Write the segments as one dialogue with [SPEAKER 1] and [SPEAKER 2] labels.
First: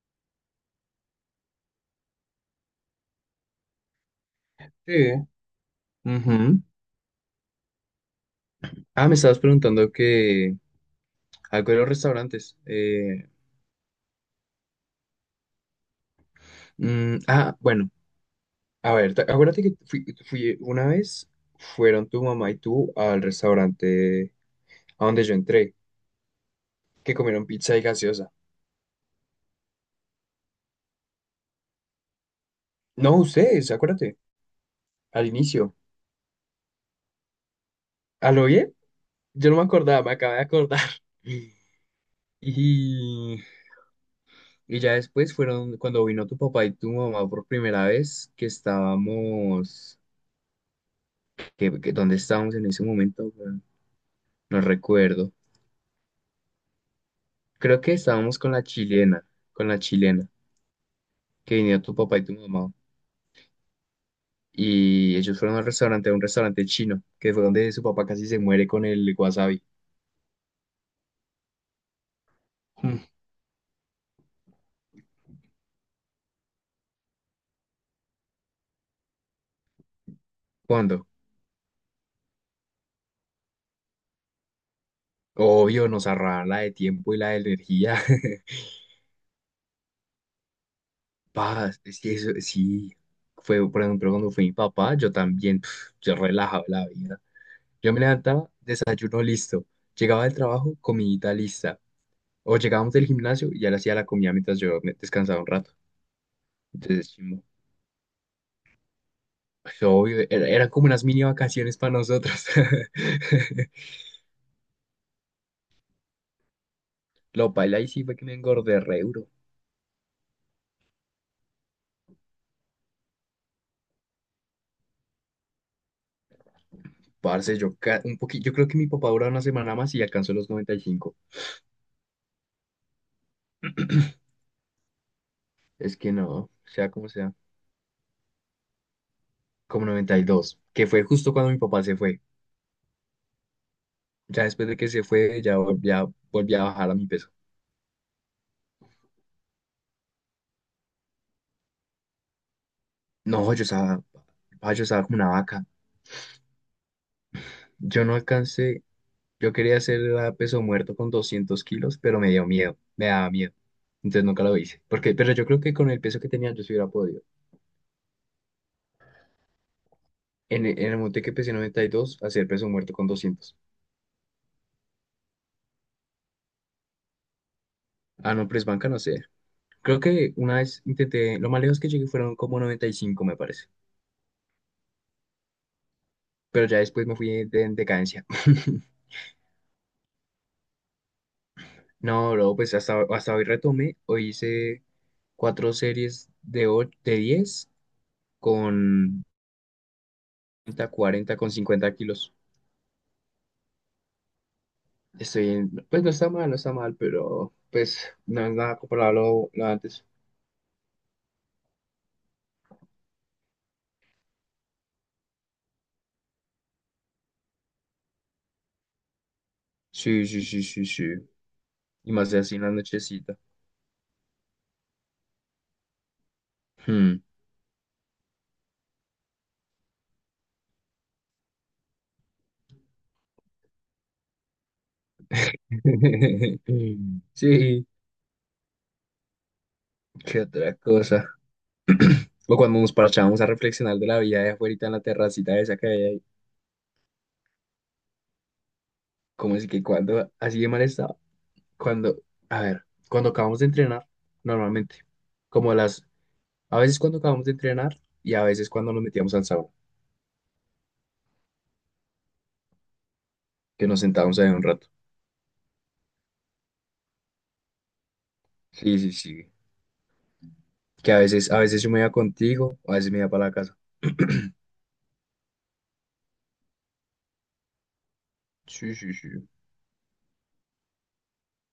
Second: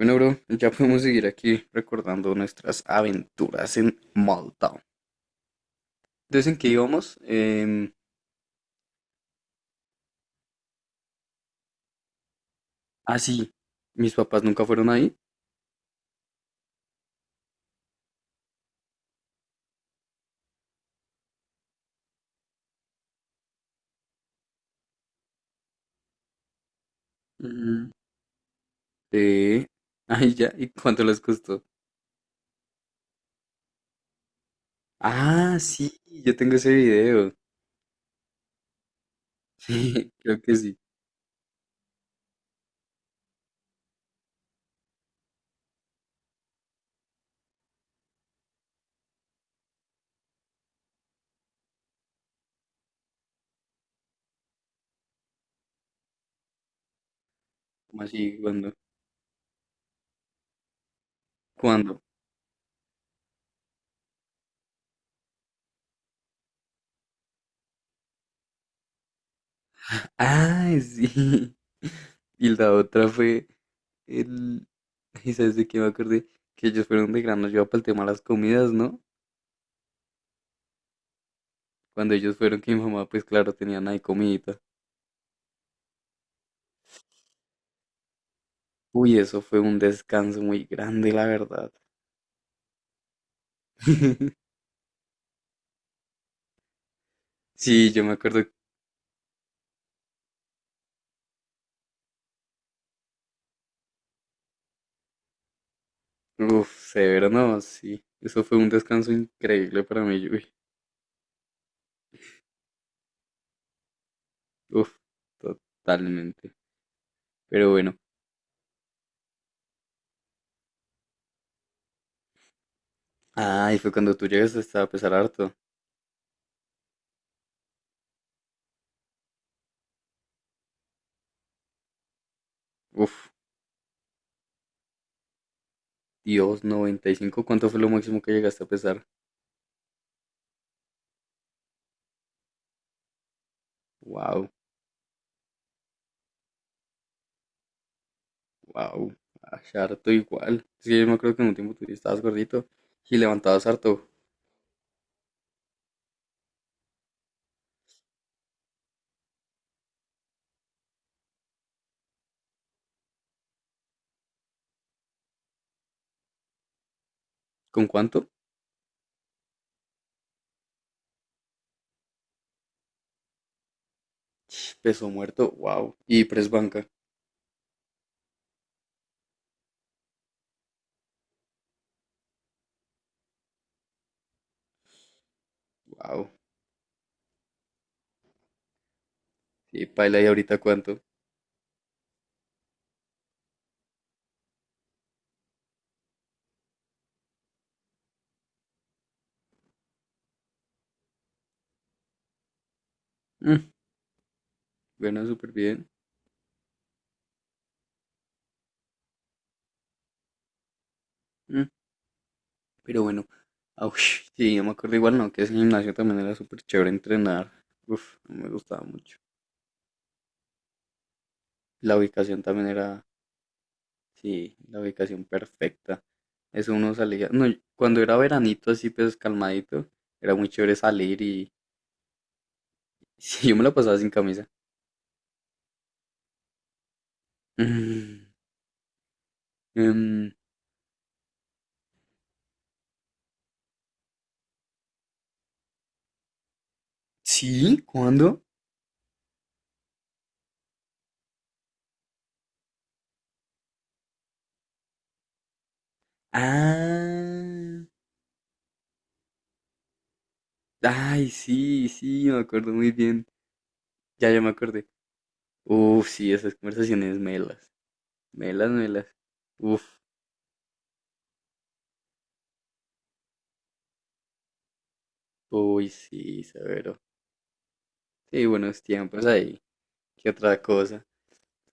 [SPEAKER 1] Bueno, bro, ya podemos seguir aquí recordando nuestras aventuras en Malta.
[SPEAKER 2] Sí.
[SPEAKER 1] Entonces, ¿en
[SPEAKER 2] Ujú.
[SPEAKER 1] qué íbamos?
[SPEAKER 2] Ah, me estabas preguntando que algo de los restaurantes.
[SPEAKER 1] Ah, sí, mis papás nunca fueron ahí.
[SPEAKER 2] Ah, bueno, a ver, acuérdate que fui una vez, fueron tu mamá y tú al restaurante a donde yo entré, que comieron pizza y
[SPEAKER 1] Ujú.
[SPEAKER 2] gaseosa.
[SPEAKER 1] Eh, ay, ya, ¿y cuánto les costó?
[SPEAKER 2] No, ustedes, acuérdate, al
[SPEAKER 1] Ah,
[SPEAKER 2] inicio.
[SPEAKER 1] sí, yo tengo ese video.
[SPEAKER 2] ¿A lo bien? Yo no me
[SPEAKER 1] Sí,
[SPEAKER 2] acordaba, me acabé
[SPEAKER 1] creo
[SPEAKER 2] de
[SPEAKER 1] que sí.
[SPEAKER 2] acordar. Y, y ya después fueron cuando vino tu papá y tu mamá por primera vez, que estábamos, ¿dónde estábamos en ese momento? No recuerdo. Creo que
[SPEAKER 1] ¿Cómo así?
[SPEAKER 2] estábamos
[SPEAKER 1] ¿Cuándo?
[SPEAKER 2] con la chilena, que vinieron tu
[SPEAKER 1] ¿Cuándo?
[SPEAKER 2] papá y tu mamá. Y ellos fueron al restaurante, a un restaurante chino, que fue donde su papá casi se muere con el wasabi.
[SPEAKER 1] Ah, sí. Y la
[SPEAKER 2] Mm.
[SPEAKER 1] otra fue el... ¿Y sabes de qué me acordé? Que ellos fueron de gran nos para el tema de las comidas, ¿no?
[SPEAKER 2] ¿Cuándo?
[SPEAKER 1] Cuando ellos fueron que mi mamá, pues claro, tenían ahí comidita.
[SPEAKER 2] Obvio, nos ahorraban la de tiempo y la de energía.
[SPEAKER 1] Uy, eso fue un descanso muy grande, la verdad.
[SPEAKER 2] Paz, es que eso sí. Fue, por ejemplo, cuando fue mi papá, yo también, pf, yo relajaba la vida.
[SPEAKER 1] Sí,
[SPEAKER 2] Yo me
[SPEAKER 1] yo me acuerdo,
[SPEAKER 2] levantaba, desayuno listo. Llegaba del trabajo, comidita lista. O llegábamos del gimnasio y ya le hacía la comida mientras yo me descansaba un rato.
[SPEAKER 1] uf,
[SPEAKER 2] Entonces,
[SPEAKER 1] severo,
[SPEAKER 2] chimbo.
[SPEAKER 1] no, sí. Eso fue un descanso
[SPEAKER 2] Pues,
[SPEAKER 1] increíble para mí,
[SPEAKER 2] obvio, era,
[SPEAKER 1] uy,
[SPEAKER 2] era como unas mini vacaciones para nosotros.
[SPEAKER 1] uf, totalmente.
[SPEAKER 2] Lo
[SPEAKER 1] Pero
[SPEAKER 2] paila y
[SPEAKER 1] bueno,
[SPEAKER 2] sí fue que me engordé re duro.
[SPEAKER 1] ah, y fue cuando tú llegaste hasta a pesar harto.
[SPEAKER 2] Parce, yo, un poquito, yo creo que mi papá duró una semana más y alcanzó los 95.
[SPEAKER 1] Uf,
[SPEAKER 2] Es que no,
[SPEAKER 1] Dios,
[SPEAKER 2] sea,
[SPEAKER 1] 95, ¿cuánto fue lo máximo que llegaste a pesar?
[SPEAKER 2] como 92 que fue justo cuando mi papá se fue. Ya
[SPEAKER 1] Wow,
[SPEAKER 2] después de que se fue, ya volví a bajar a mi peso.
[SPEAKER 1] wow, harto igual. Es que yo me acuerdo que en un tiempo tú estabas gordito y
[SPEAKER 2] No, yo
[SPEAKER 1] levantabas
[SPEAKER 2] estaba,
[SPEAKER 1] harto.
[SPEAKER 2] ah, yo estaba como una vaca. Yo no alcancé, yo quería hacer la peso muerto con 200 kilos, pero me dio miedo, me daba miedo. Entonces nunca lo hice. Porque, pero yo creo que con el peso que tenía yo sí hubiera podido.
[SPEAKER 1] ¿Con cuánto?
[SPEAKER 2] En, en el monte que pesé 92, hacer peso muerto con 200.
[SPEAKER 1] Peso muerto, wow. Y press banca,
[SPEAKER 2] Ah, no, press banca no sé. Creo que una vez intenté, lo más lejos que llegué fueron como 95 me parece.
[SPEAKER 1] wow.
[SPEAKER 2] Pero ya después me fui en decadencia.
[SPEAKER 1] Y Paila, ¿y ahorita cuánto?
[SPEAKER 2] No, bro, pues hasta hoy retomé. Hoy hice cuatro series de 10, con 30, 40, con 50 kilos.
[SPEAKER 1] Mm, bueno, súper bien.
[SPEAKER 2] Pues no está mal, no está mal, pero pues no es nada comparable a lo antes.
[SPEAKER 1] Mm, pero bueno, au, sí, yo me acuerdo igual, no, que ese gimnasio también era súper chévere entrenar. Uf, no me gustaba mucho.
[SPEAKER 2] Sí, sí, sí, sí, sí.
[SPEAKER 1] La
[SPEAKER 2] Y más de
[SPEAKER 1] ubicación
[SPEAKER 2] así en
[SPEAKER 1] también
[SPEAKER 2] la
[SPEAKER 1] era,
[SPEAKER 2] nochecita.
[SPEAKER 1] sí, la ubicación perfecta. Eso uno
[SPEAKER 2] Hmm.
[SPEAKER 1] salía, no, y cuando era veranito así, pues calmadito, era muy chévere salir y sí, yo me la pasaba sin camisa.
[SPEAKER 2] Sí,
[SPEAKER 1] Mm, em,
[SPEAKER 2] qué otra cosa. O cuando nos parchábamos a reflexionar de la vida de afuera en la terracita esa que había ahí.
[SPEAKER 1] sí, ¿cuándo?
[SPEAKER 2] Como es que cuando así de mal estaba? Cuando, a ver, cuando acabamos de entrenar, normalmente. Como las, a veces cuando acabamos de
[SPEAKER 1] Ah.
[SPEAKER 2] entrenar y a veces cuando nos metíamos al sauna,
[SPEAKER 1] Ay, sí, sí, me acuerdo muy bien.
[SPEAKER 2] que nos
[SPEAKER 1] Ya,
[SPEAKER 2] sentábamos
[SPEAKER 1] ya
[SPEAKER 2] ahí
[SPEAKER 1] me
[SPEAKER 2] un rato.
[SPEAKER 1] acordé. Uf, sí, esas conversaciones melas. Melas,
[SPEAKER 2] Sí,
[SPEAKER 1] melas.
[SPEAKER 2] sí, sí.
[SPEAKER 1] Uf,
[SPEAKER 2] Que a veces yo me iba contigo, a veces me iba para la casa.
[SPEAKER 1] uy, sí, severo. Sí, buenos
[SPEAKER 2] Sí, sí,
[SPEAKER 1] tiempos
[SPEAKER 2] sí.
[SPEAKER 1] ahí. ¿Qué otra cosa?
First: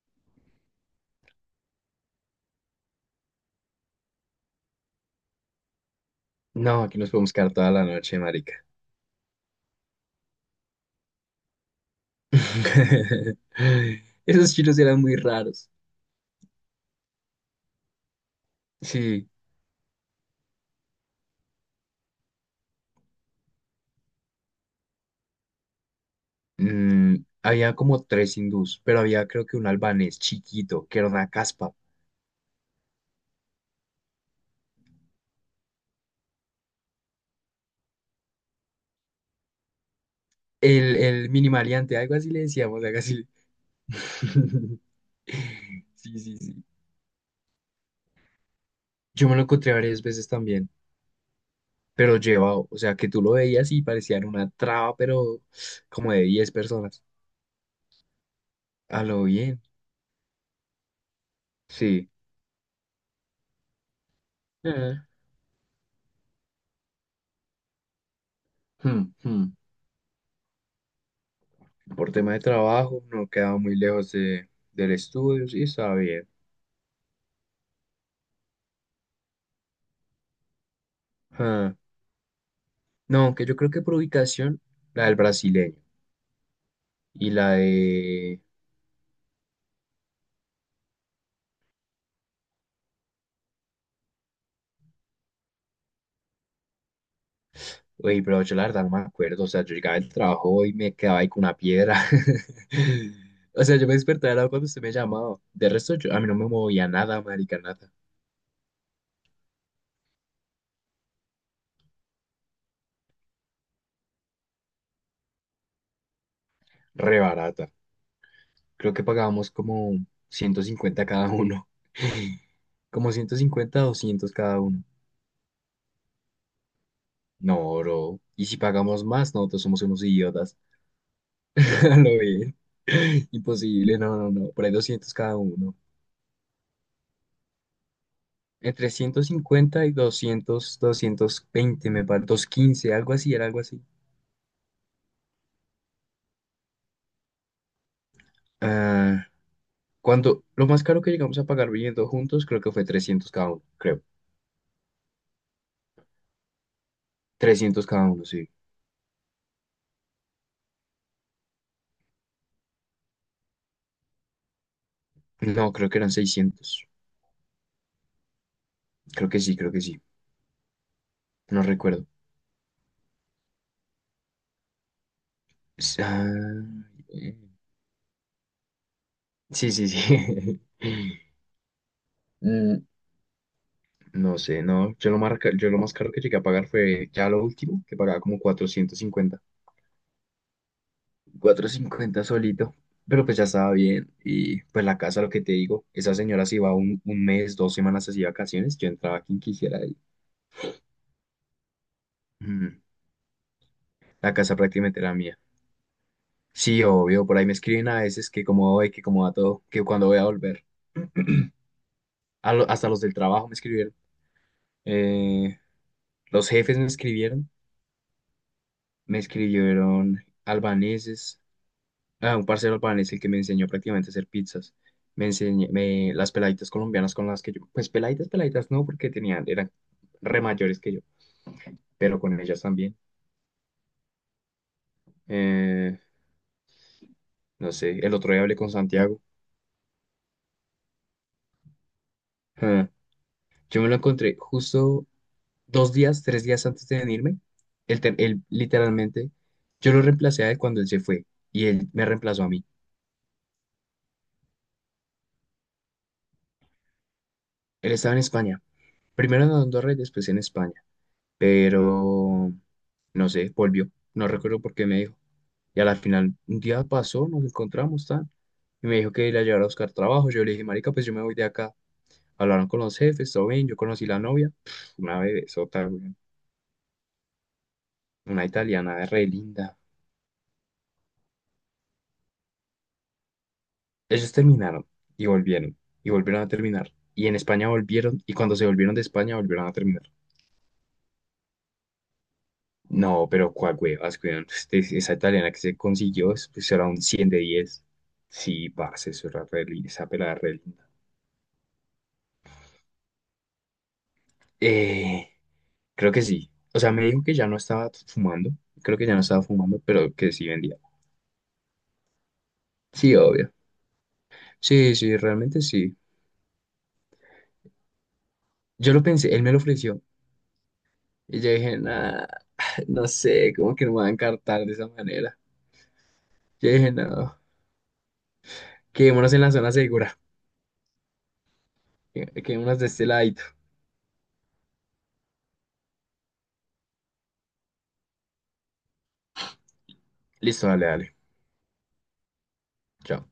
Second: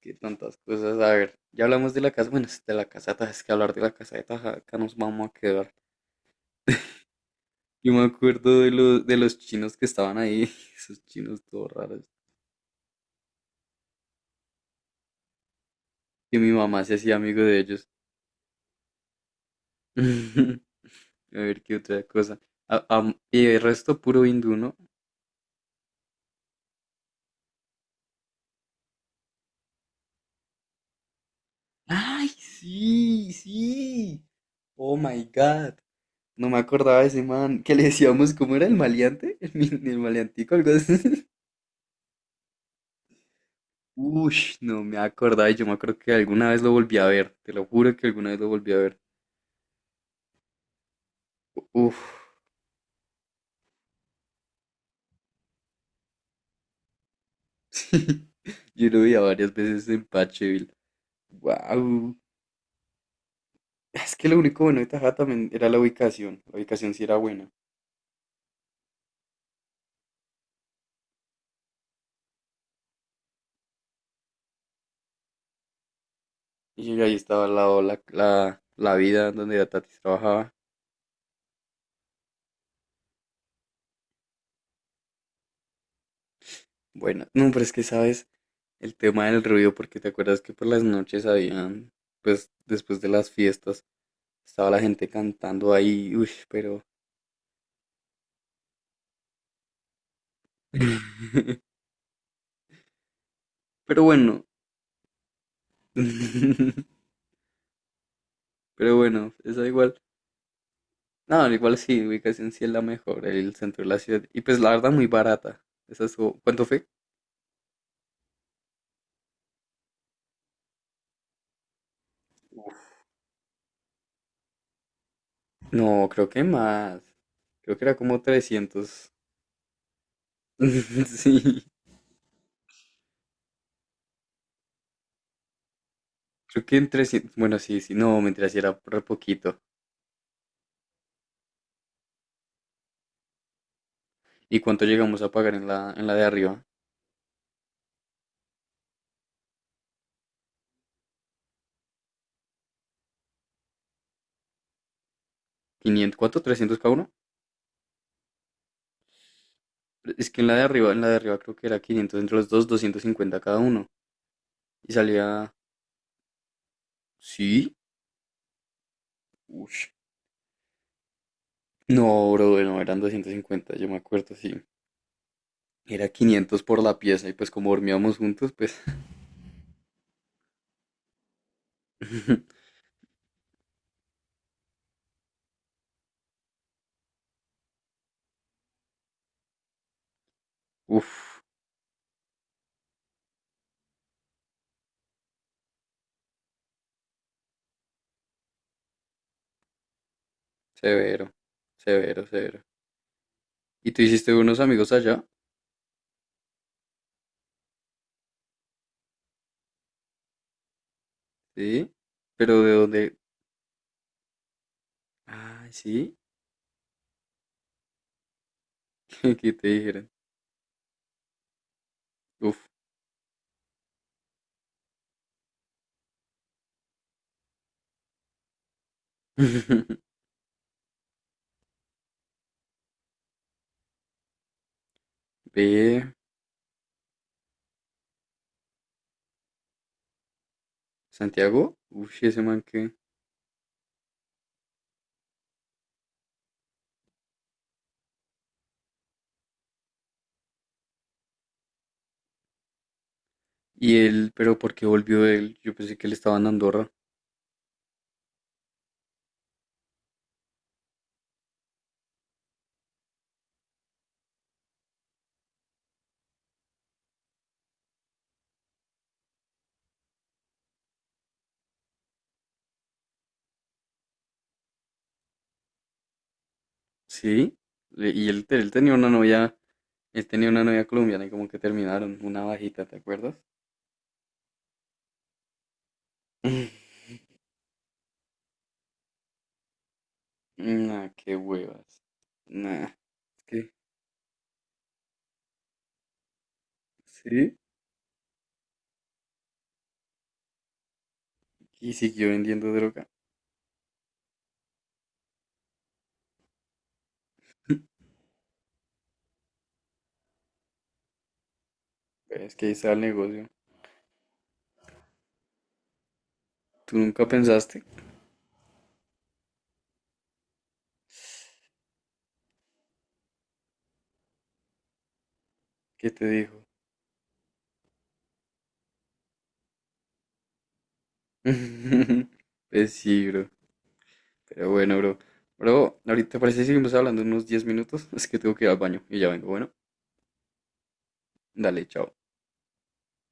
[SPEAKER 1] Qué tantas cosas. A ver, ya hablamos de la casa. Bueno, es de la casa de Taja, es que hablar de la casa de Taja, acá nos vamos a quedar.
[SPEAKER 2] No, aquí nos podemos quedar toda la
[SPEAKER 1] Yo me
[SPEAKER 2] noche,
[SPEAKER 1] acuerdo
[SPEAKER 2] marica.
[SPEAKER 1] de los chinos que estaban ahí. Esos chinos todos raros.
[SPEAKER 2] Esos chinos eran muy raros.
[SPEAKER 1] Que mi mamá se hacía amigo de ellos.
[SPEAKER 2] Sí,
[SPEAKER 1] A ver, qué otra cosa. Y el resto puro hindú, ¿no?
[SPEAKER 2] mm, había como tres hindús, pero había creo que un albanés chiquito, que era una caspa.
[SPEAKER 1] Ay, sí, sí. Oh my God. No me acordaba de ese man. Que le decíamos, ¿cómo era el maleante? El maleantico, algo así.
[SPEAKER 2] El mini maleante, algo así le decíamos, algo así.
[SPEAKER 1] Ush, no me acordaba. Y Yo me acuerdo que
[SPEAKER 2] Sí, sí,
[SPEAKER 1] alguna vez
[SPEAKER 2] sí.
[SPEAKER 1] lo volví a ver. Te lo juro que alguna vez lo volví a ver.
[SPEAKER 2] Yo me lo encontré varias veces también,
[SPEAKER 1] Uf,
[SPEAKER 2] pero llevado, o sea, que tú lo veías y parecían una traba, pero como de 10 personas.
[SPEAKER 1] sí. Yo lo
[SPEAKER 2] A
[SPEAKER 1] veía
[SPEAKER 2] lo
[SPEAKER 1] varias
[SPEAKER 2] bien,
[SPEAKER 1] veces en Pacheville.
[SPEAKER 2] sí.
[SPEAKER 1] Wow. Es que lo único bueno de
[SPEAKER 2] Mm.
[SPEAKER 1] Tajada también era la ubicación. La ubicación sí era buena.
[SPEAKER 2] Hmm, hmm. Por tema de trabajo, no quedaba muy lejos del estudio, sí, estaba bien.
[SPEAKER 1] Y ahí estaba al lado la vida donde la Tatis trabajaba.
[SPEAKER 2] Ah, no, aunque yo creo que por ubicación, la del brasileño
[SPEAKER 1] Bueno,
[SPEAKER 2] y
[SPEAKER 1] no,
[SPEAKER 2] la
[SPEAKER 1] pero es que sabes.
[SPEAKER 2] de...
[SPEAKER 1] El tema del ruido, porque te acuerdas que por las noches habían, pues después de las fiestas, estaba la gente cantando ahí, uy, pero...
[SPEAKER 2] Oye, pero yo la verdad no me acuerdo, o sea, yo llegaba del trabajo y me quedaba ahí con una piedra. O sea, yo me
[SPEAKER 1] Pero
[SPEAKER 2] despertaba
[SPEAKER 1] bueno,
[SPEAKER 2] era cuando usted me llamaba. De resto, yo, a mí no me movía nada, marica, nada.
[SPEAKER 1] pero bueno, esa igual. No, igual sí, ubicación sí es la mejor, el centro de la ciudad. Y pues la verdad muy barata. Esa estuvo- ¿Cuánto fue?
[SPEAKER 2] Re barata. Creo que pagábamos como 150 cada uno. Como 150 200 cada uno.
[SPEAKER 1] No, creo que más.
[SPEAKER 2] No,
[SPEAKER 1] Creo que era
[SPEAKER 2] bro.
[SPEAKER 1] como
[SPEAKER 2] Y si pagamos
[SPEAKER 1] 300.
[SPEAKER 2] más, nosotros somos unos idiotas.
[SPEAKER 1] Sí,
[SPEAKER 2] Lo bien. Imposible, no, no, no. Por ahí 200 cada uno.
[SPEAKER 1] creo que en 300. Bueno, sí, sí, no, mentira, sí era
[SPEAKER 2] Entre
[SPEAKER 1] re
[SPEAKER 2] ciento
[SPEAKER 1] poquito.
[SPEAKER 2] cincuenta y doscientos veinte me parece. 215 algo así, era algo así.
[SPEAKER 1] ¿Y cuánto llegamos a pagar en la de arriba?
[SPEAKER 2] Ah, cuando lo más caro que llegamos a pagar viviendo juntos, creo que fue 300 cada uno, creo.
[SPEAKER 1] Quinientos, ¿cuánto? ¿300 cada uno?
[SPEAKER 2] Trescientos cada uno, sí.
[SPEAKER 1] Es que en la de arriba, en la de arriba creo que era 500 entre los dos, 250 cada uno. Y salía,
[SPEAKER 2] No, creo que eran 600.
[SPEAKER 1] ¿sí?
[SPEAKER 2] Creo que sí, creo que
[SPEAKER 1] Ush.
[SPEAKER 2] sí. No recuerdo.
[SPEAKER 1] No, bro, no, eran 250, yo me acuerdo, sí.
[SPEAKER 2] S-
[SPEAKER 1] Era
[SPEAKER 2] ah,
[SPEAKER 1] quinientos por la pieza y
[SPEAKER 2] eh,
[SPEAKER 1] pues como dormíamos juntos, pues...
[SPEAKER 2] sí, sí, sí. Mm, no sé, no. Yo lo, marca, yo lo más caro que llegué a pagar fue ya lo último, que pagaba como cuatrocientos cincuenta
[SPEAKER 1] Uf,
[SPEAKER 2] cuatrocientos cincuenta solito. Pero pues ya estaba bien. Y pues la casa, lo que te digo, esa señora se iba un mes, 2 semanas así de vacaciones. Yo entraba a quien quisiera ahí.
[SPEAKER 1] severo, severo, severo.
[SPEAKER 2] Mm.
[SPEAKER 1] ¿Y tú hiciste
[SPEAKER 2] La casa
[SPEAKER 1] unos amigos
[SPEAKER 2] prácticamente era
[SPEAKER 1] allá?
[SPEAKER 2] mía. Sí, obvio, por ahí me escriben a veces que cómo voy, que cómo va todo, que cuando voy a volver.
[SPEAKER 1] Sí, pero ¿de
[SPEAKER 2] Hasta los del
[SPEAKER 1] dónde?
[SPEAKER 2] trabajo me escribieron. Eh,
[SPEAKER 1] Ah, sí,
[SPEAKER 2] los jefes me escribieron, me
[SPEAKER 1] ¿qué te dijeron?
[SPEAKER 2] escribieron albaneses, ah, un
[SPEAKER 1] Uf.
[SPEAKER 2] parcero albanés el que me enseñó prácticamente a hacer pizzas. Me enseñé, me, las peladitas colombianas con las que yo, pues peladitas, peladitas no, porque tenían, eran re mayores que yo, pero con ellas también. Eh,
[SPEAKER 1] Ve,
[SPEAKER 2] no sé, el otro día hablé con Santiago.
[SPEAKER 1] Santiago, uff, ese man
[SPEAKER 2] Ah,
[SPEAKER 1] que...
[SPEAKER 2] yo me lo encontré justo 2 días, 3 días antes de venirme. Él, él literalmente, yo lo reemplacé a él cuando él se fue y él me reemplazó a mí.
[SPEAKER 1] Y él, pero ¿por qué volvió él? Yo pensé que él estaba en Andorra.
[SPEAKER 2] Él estaba en España, primero en Andorra y después en España. Pero no sé, volvió. No recuerdo por qué me dijo. Y a la final, un día pasó, nos encontramos, tan. Y me dijo que la llevara a buscar trabajo. Yo le dije, marica, pues yo me voy de acá. Hablaron con los jefes, todo bien. Yo conocí la novia. Pf, una bebesota, güey.
[SPEAKER 1] Sí. Y
[SPEAKER 2] Una
[SPEAKER 1] él tenía
[SPEAKER 2] italiana
[SPEAKER 1] una
[SPEAKER 2] re
[SPEAKER 1] novia,
[SPEAKER 2] linda.
[SPEAKER 1] él tenía una novia colombiana y como que terminaron, una bajita, ¿te acuerdas?
[SPEAKER 2] Ellos terminaron y volvieron. Y volvieron a terminar. Y en España volvieron. Y cuando se volvieron de España, volvieron a terminar.
[SPEAKER 1] Nah, qué huevas. Nah,
[SPEAKER 2] No,
[SPEAKER 1] es
[SPEAKER 2] pero
[SPEAKER 1] que,
[SPEAKER 2] cuál huevas, weón. Esa italiana que se consiguió, pues era un cien de
[SPEAKER 1] sí.
[SPEAKER 2] diez. Sí, parce, eso era re linda, esa pelada era re linda.
[SPEAKER 1] Y siguió vendiendo droga.
[SPEAKER 2] Eh, creo que sí. O sea, me dijo que ya no estaba fumando. Creo que ya no estaba fumando, pero que sí vendía.
[SPEAKER 1] Es que ahí está el
[SPEAKER 2] Sí,
[SPEAKER 1] negocio.
[SPEAKER 2] obvio. Sí, sí, realmente sí.
[SPEAKER 1] ¿Tú nunca pensaste?
[SPEAKER 2] Yo lo pensé, él me lo ofreció. Y yo dije, nah, no sé, como que no me van a encartar de esa manera.
[SPEAKER 1] ¿Qué te dijo?
[SPEAKER 2] Yo dije, no, quedémonos en la zona segura. Quedémonos de
[SPEAKER 1] Pues
[SPEAKER 2] este
[SPEAKER 1] sí,
[SPEAKER 2] ladito.
[SPEAKER 1] bro. Pero bueno, bro. Bro, ahorita parece que seguimos hablando unos 10 minutos. Es que tengo que ir al baño y ya vengo. Bueno,
[SPEAKER 2] Listo, dale, dale.
[SPEAKER 1] dale, chao.
[SPEAKER 2] Chao.